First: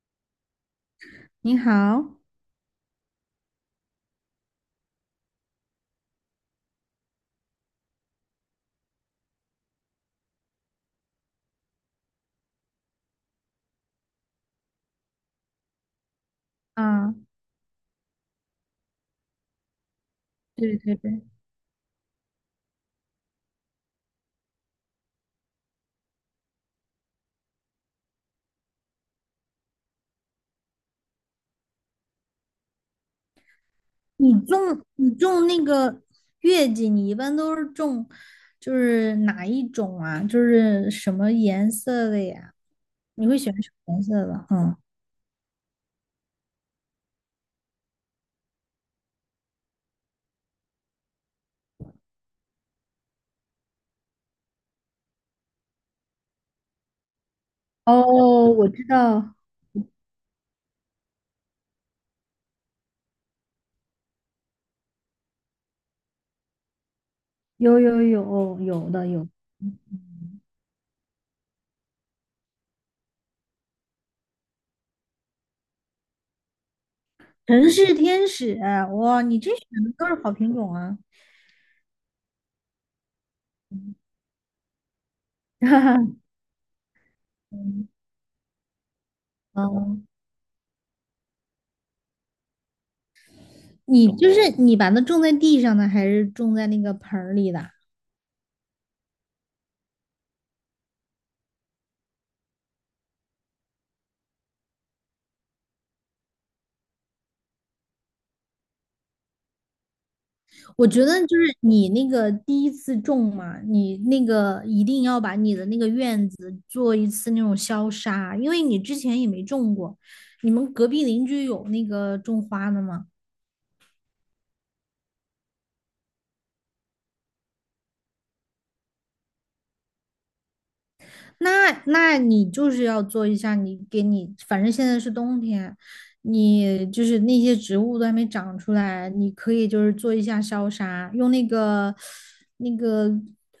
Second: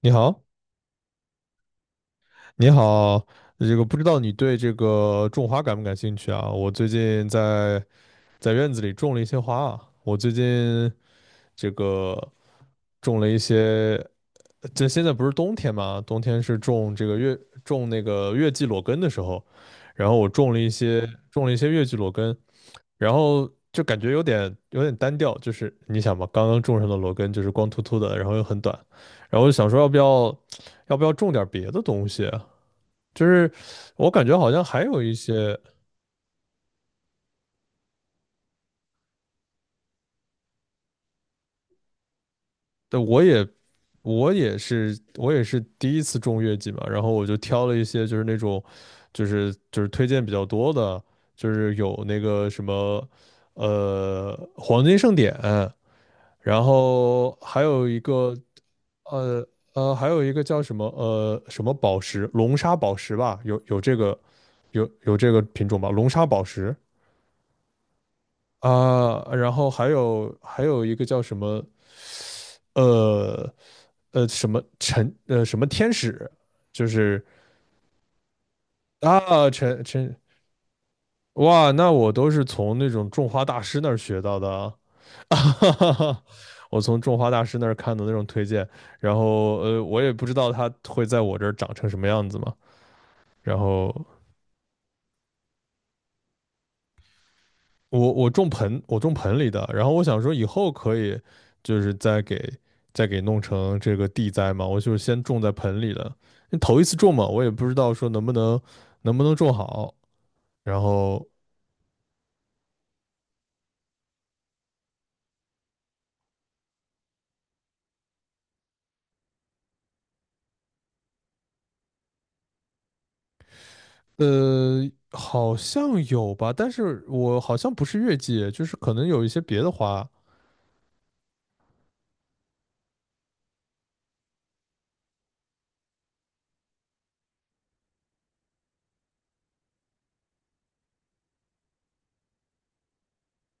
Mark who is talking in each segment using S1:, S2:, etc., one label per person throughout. S1: 你好，
S2: 你好，
S1: 你好，这个不知道你对这个种花感不感兴趣啊？我最近在院子里种了一些花啊，我最近这个种了一些，这现在不是冬天嘛，冬天是种这
S2: 啊，
S1: 个月种那个月季裸根的时候，然后我种了一
S2: 对对
S1: 些
S2: 对，
S1: 月季裸根，然后就感觉有点单调，就是你想嘛，刚刚种上的裸根就是光秃秃的，然后又很短，然后我就想说要不要要不要种点别的东西？就是我感
S2: 你
S1: 觉好
S2: 种
S1: 像还有
S2: 你
S1: 一
S2: 种
S1: 些，
S2: 那个月季，你一般都是种就是哪一种啊？就是什么颜色的呀？
S1: 对，我
S2: 你会
S1: 也
S2: 喜欢什么颜色的？嗯，
S1: 我也是第一次种月季嘛，然后我就挑了一些就是那种就是推荐比较多的，就是有那个什么黄金盛典，然后还有一个
S2: 哦，我知道，
S1: 呃还有一个叫什么什么宝石龙沙宝石吧，有这个有这个品种吧，龙沙宝石
S2: 有有有有的
S1: 啊，
S2: 有，
S1: 然后还有一个叫什么。呃什么陈什么天使，就是
S2: 城市天使，哇，你
S1: 啊
S2: 这选
S1: 陈
S2: 的都是
S1: 陈
S2: 好品种啊！
S1: 哇，那我都是从那种种花大师那儿 学到的啊，
S2: 哈哈，
S1: 我从种花大师那儿看的那种推荐，然后我
S2: 嗯，
S1: 也不知道它会在我这儿长成什么样子嘛，然后
S2: 你就是你把它种在地上的，还是种在那个盆儿里的？
S1: 我种盆，我种盆里的，然后我想说以后可以就是再给弄成这个地栽嘛，我就是先种在盆里的，头一次种嘛，我也不知道说能不能种好，然
S2: 我觉得
S1: 后
S2: 就是你那个第一次种嘛，你那个一定要把你的那个院子做一次那种消杀，因为你之前也没种过。你们隔壁邻居有那个种花的吗？
S1: 好像有吧，但是我好像不是月季，就是可能有一些别的花
S2: 那你就是要做一下，你给你，反正现在是冬天，你就是那些植物都还没长出来，你可以就是做一下消杀，用那个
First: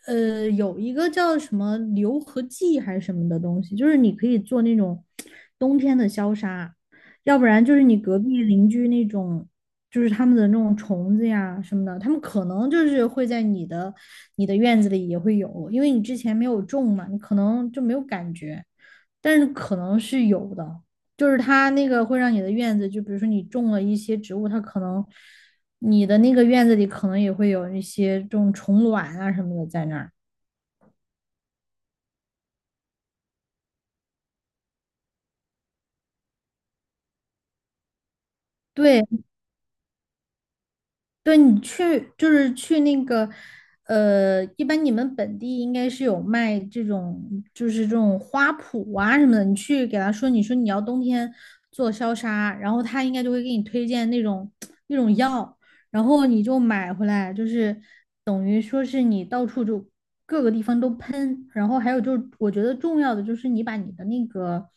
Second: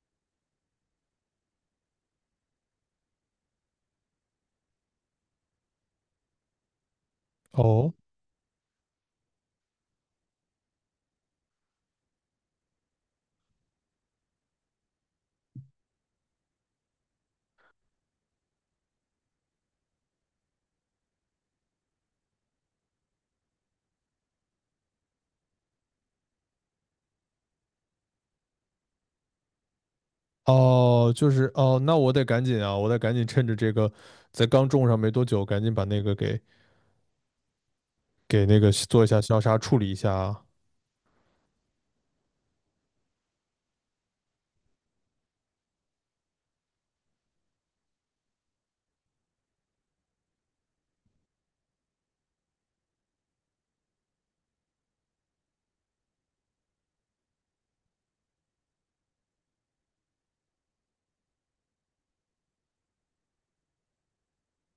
S2: 有一个叫什么硫合剂还是什么的东西，就是你可以做那种冬天的消杀。要不然就是
S1: 哦，
S2: 你隔壁邻居那种，就是他们的那种虫子呀什么的，他们可能就是会在你的院子里也会有，因为你之前没有种嘛，你可能就没有感觉，但是可能是有的，就是它那个会让你的院子，就比如说你种了一些植物，它可能你的那个院子里可能也会有一些这种虫卵啊什么的在那儿。
S1: 哦，就是哦，那我得赶紧啊，我得赶紧趁着这个在刚种上没多久，赶紧把那个给做一
S2: 对，
S1: 下消杀处理一下啊，
S2: 对你去就是去那个，一般你们本地应该是有卖这种，就是这种花圃啊什么的。你去给他说，你说你要冬天做消杀，然后他应该就会给你推荐那种 那种药，然后你就买回来，就是等于说是你到处就各个地方都喷。然后还有就是，我觉得重要的就是你把你的那个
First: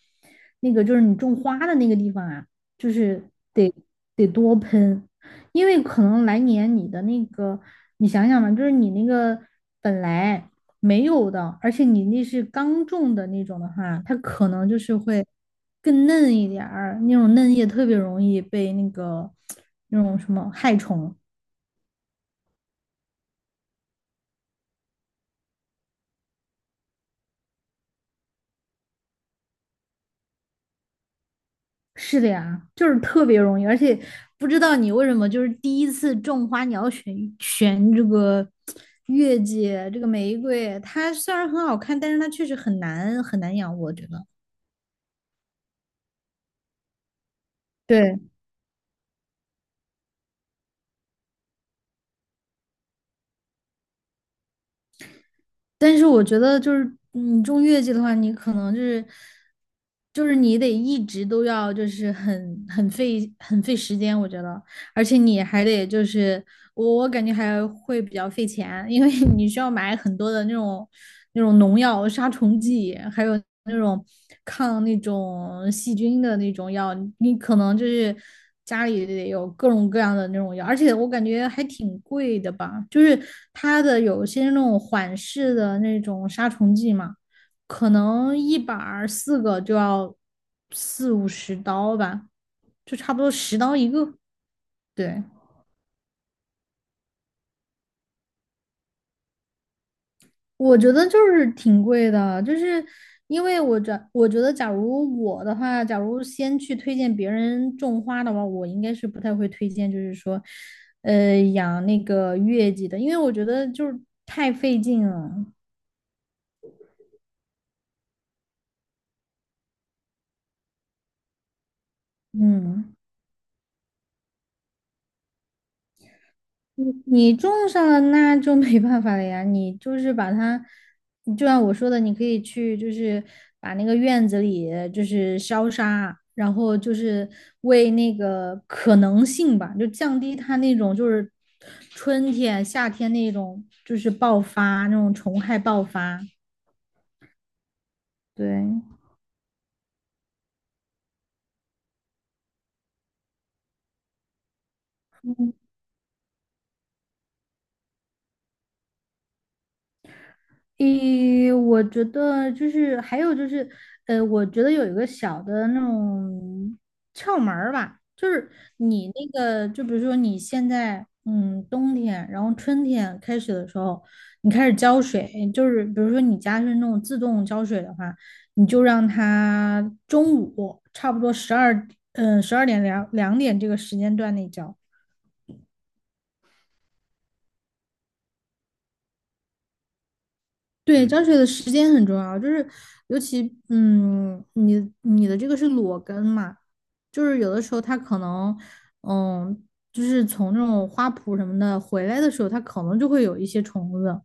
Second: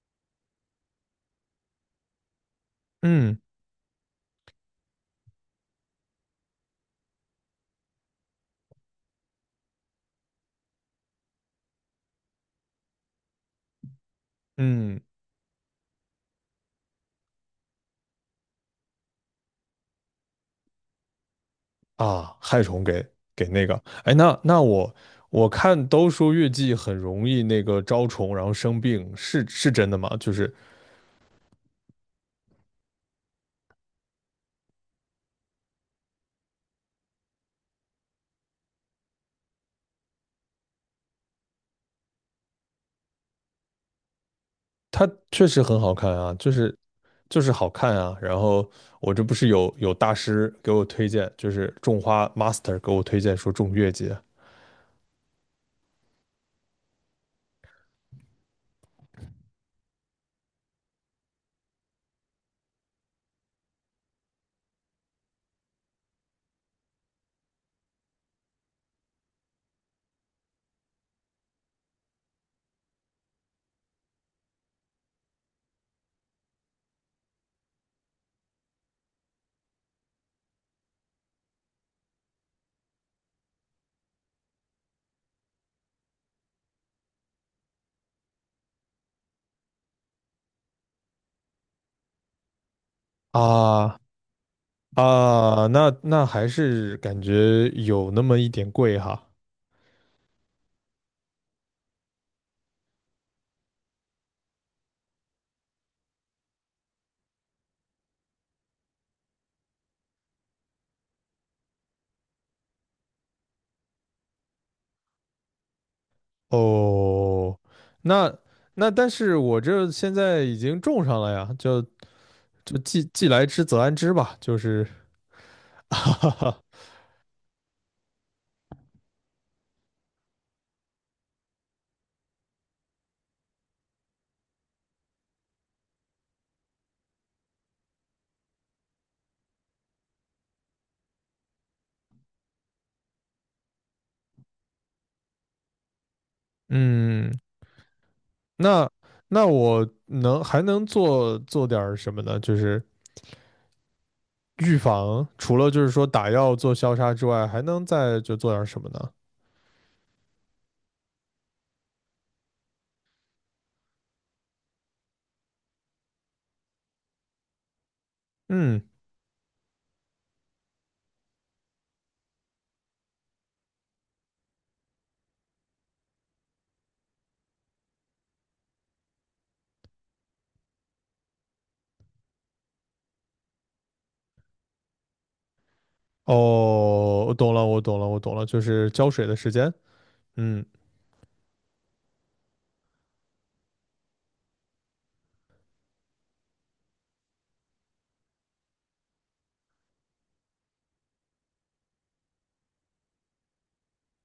S2: 那个就是你种花的那个地方啊，就是
S1: 嗯
S2: 得多喷。因为可能来年你的那个，你想想吧，就是你那个本来没有的，而且你那是刚种的那种的话，它可能就是
S1: 嗯。
S2: 会更嫩一点儿，那种嫩叶特别容易被那个那种什么害虫。
S1: 啊，害虫给给那个，哎，那那我看都说月季很容易那个招虫，然后生病，是是真的吗？就是
S2: 是的呀，就是特别容易，而且不知道你为什么就是第一次种花，你要选这个月季，这个玫瑰，它虽然很好看，但是它确实很难很难养，我觉得。
S1: 它确实很好看啊，就是就是好看啊。
S2: 对
S1: 然后我这不是有大师给我推荐，就是种花 master 给我推荐说种月季啊
S2: 但是我觉得就是你种月季的话，你可能就是你得一直都要就是很费很费时间，我觉得。而且你还得就是我感觉还会比较费钱，因为你需要买很多的那种农药、杀虫剂，还有那种抗那种细菌的那种药，你可能就是家里得有各种各样的那种药，而且我感觉还挺贵的吧，就是它的有些那种缓释的那种杀虫剂嘛，可能一板儿四个就要四五十刀吧，就差不多十刀一
S1: 啊，
S2: 个，对。
S1: 啊那那还是感觉有那么一点贵哈。
S2: 我觉得就是挺贵的，就是因为我觉得，假如我的话，假如先去推荐别人种花的话，我应该是不太会推荐，就是说，养那个月季的，因为我觉得就是太费劲了。
S1: 哦，那那但是我这现在已经种上了呀，就就
S2: 嗯。
S1: 既来之则安之吧，就是 哈哈，
S2: 你种上了，那就没办法了呀。你就是把它，你就像我说的，你可以去，就是把那个院子里就是消杀，然后就是为那个可能性吧，就降低它那种就是春天、夏天那种就是爆发那种虫害爆发。
S1: 嗯，
S2: 对，
S1: 那那我能还能做做点什么呢？就是预防，除了就是说打药做消杀之外，还能再就做点什么呢？
S2: 诶，我觉得就是还有就是，我觉得有一个小的那种窍门儿吧，就是
S1: 嗯，
S2: 你那个，就比如说你现在，冬天，然后春天开始的时候，你开始浇水，就是比如说你家是那种自动浇水的话，你就让它中午差不多12点两点这个时间段内浇。
S1: 哦，我懂了，就是浇水的时间。嗯，
S2: 对，浇水的时间很重要，就是尤其你你的这个是裸根嘛，就是有的时候它可能嗯，就是从这种花圃什么的回来的时候，它可能就会有一些虫子，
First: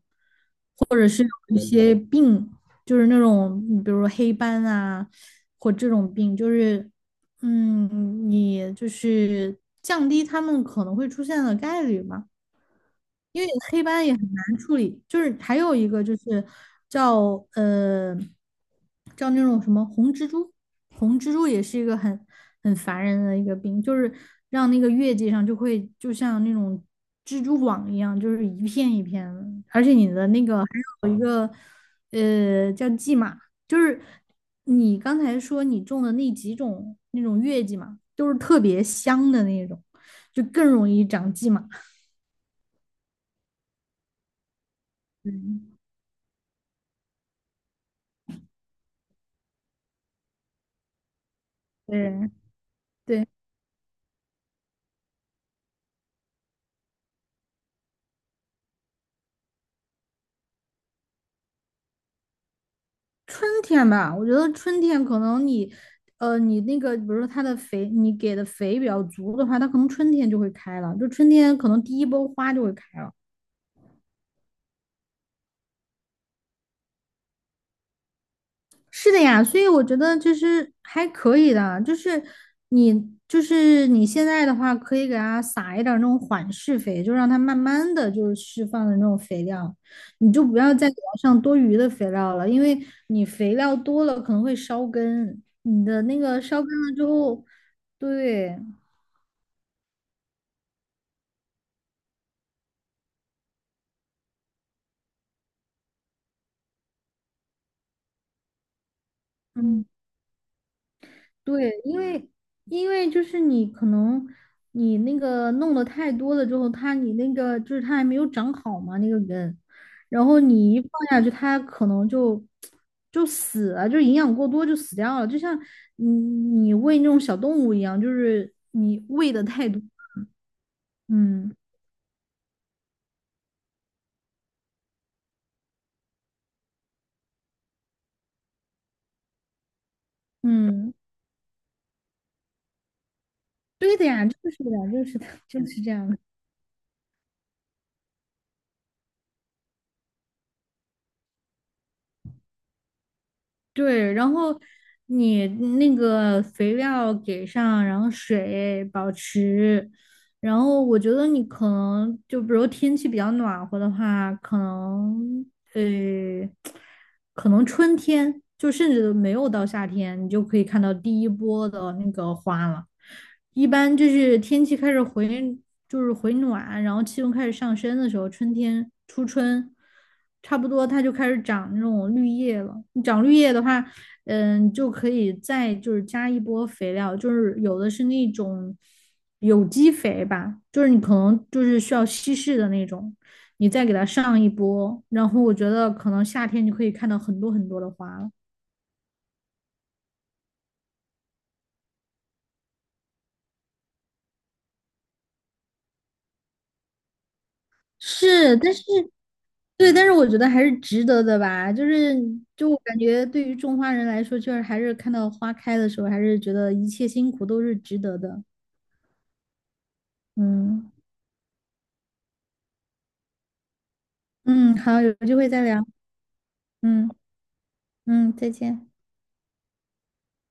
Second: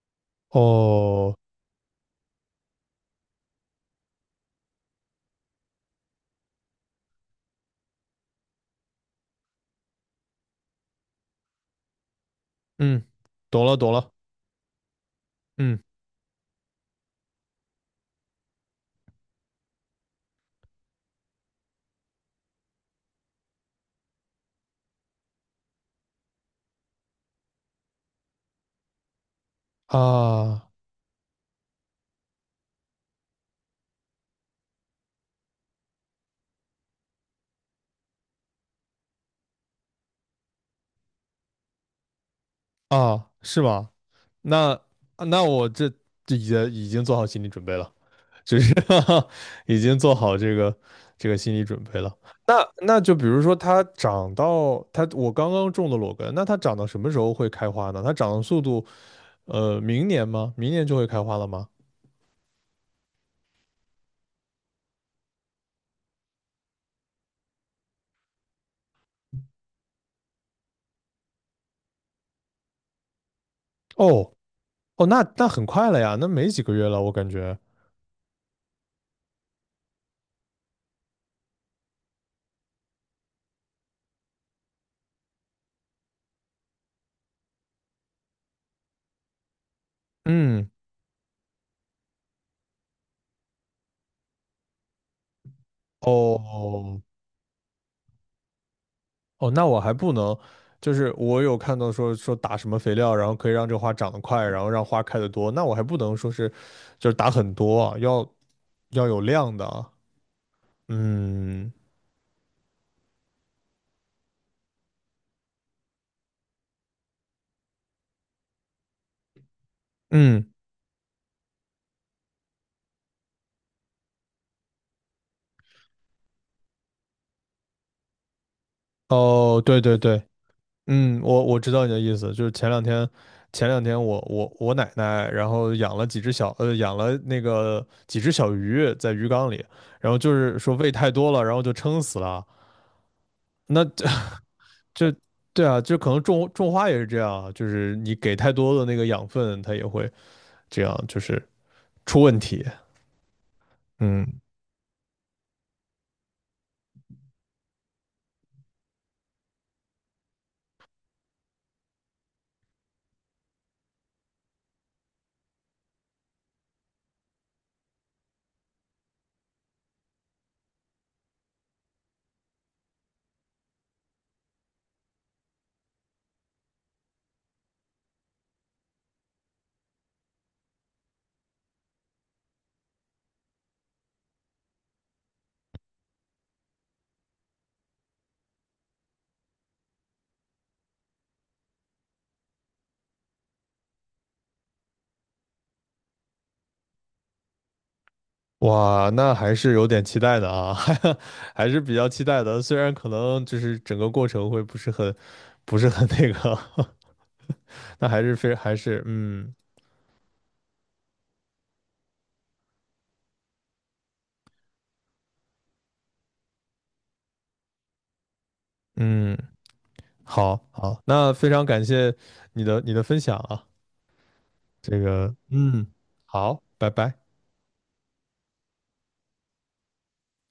S1: 哦，
S2: 一些病，就是那种比如说黑斑啊，或这种病，就是你就是降低它们可能会出现的概率嘛。
S1: 嗯，
S2: 因为
S1: 懂了，
S2: 黑斑也很难处理，就是还有
S1: 嗯
S2: 一个就是叫呃叫那种什么红蜘蛛，红蜘蛛也是一个很烦人的一个病，就是让那个月季上就会就像那种蜘蛛网一样，就是一片一片的，而且你的那个还
S1: 啊
S2: 有一个叫蓟马，就是你刚才说你种的那几种那种月季嘛，都是特别香的那种，就更容易长蓟马。
S1: 啊，是吗？那那我
S2: 嗯，
S1: 这已经做好心理准备了。就是 已经做好这个心理准备了。
S2: 对。
S1: 那那就比
S2: 对，
S1: 如说它长到我刚刚种的裸根，那它长到什么时候会开花呢？它长的速度，呃，明年吗？明年就会开花了吗？
S2: 春天吧，我觉得春天可能你那个，比如说它的肥，你给的肥比较足的话，它可能春天就会开了，就春天可能第一波花就会开了。
S1: 哦哦，那那很快了呀，那没几个月了，我感觉。
S2: 是的呀，所以我觉得就是还可以的，就是你现在的话，可以给它撒一点儿那种缓释肥，就让它慢慢的就是释放的那种肥料，你就不
S1: 嗯，
S2: 要再给它上多余的肥料了，因为你肥料多了可能会烧根，你的那个烧根了
S1: 哦
S2: 之后，对，
S1: 哦，那我还不能，就是我有看到说打什么肥料，然后可以让这花长得快，然后让花开得多，那我还不能说是就是打很多啊，要有量的
S2: 嗯。
S1: 啊。嗯
S2: 对，因为就是你可能你那个弄的太多了之后，它你那个就是它还没有长好嘛那个根，然后
S1: 嗯，
S2: 你一放下去，它可能就死了，就营养过多就死掉了，就像你喂那种小动物一样，就是你喂的
S1: 哦，
S2: 太
S1: 对
S2: 多，
S1: 对对，嗯，我
S2: 嗯
S1: 知道你的意思，就是前两天，前两天我奶奶，然后养了几只小，养了那个几只小鱼在鱼缸里，然后就是说喂
S2: 嗯，
S1: 太多了，然后就撑死了。那
S2: 对
S1: 这
S2: 的呀，就是的呀，就
S1: 这
S2: 是的，
S1: 对
S2: 就
S1: 啊，
S2: 是这
S1: 就
S2: 样
S1: 可
S2: 的。
S1: 能种花也是这样啊就是你给太多的那个养分，它也会这样，就是出问题。
S2: 对，然
S1: 嗯
S2: 后你那个肥料给上，然后水保持，然后我觉得你可能就比如天气比较暖和的话，呃，可能春天就甚至都没有到夏天，你就可以看到第一波的那个花了。一般就是天气开始就是回暖，然后气温开始上升的时候，春天初春，差不多它就开始长那种绿叶了。长绿叶的话，就可以再就是加一波肥料，就是有的是那种有机肥吧，就是你可能就是需要稀释的那种，你再给它上一波，然后我觉得可能夏天就可以看到很多很多的花了。
S1: 哇，那还是有点期待的啊，还还是比较期待的。虽然可能就是整个过程会不是很，不是很那个，那还是非
S2: 是，但
S1: 还
S2: 是
S1: 是嗯
S2: 对，但是我觉得还是值得的吧。就是，就我感觉对于种花人来说，就是还是看到花开的时候，还是觉得一切辛苦都是值得的。
S1: 嗯，好
S2: 嗯
S1: 好，那非常感谢你的分享啊，
S2: 嗯，
S1: 这
S2: 好，有
S1: 个
S2: 机会再聊。
S1: 嗯，好，拜
S2: 嗯
S1: 拜。
S2: 嗯，再见。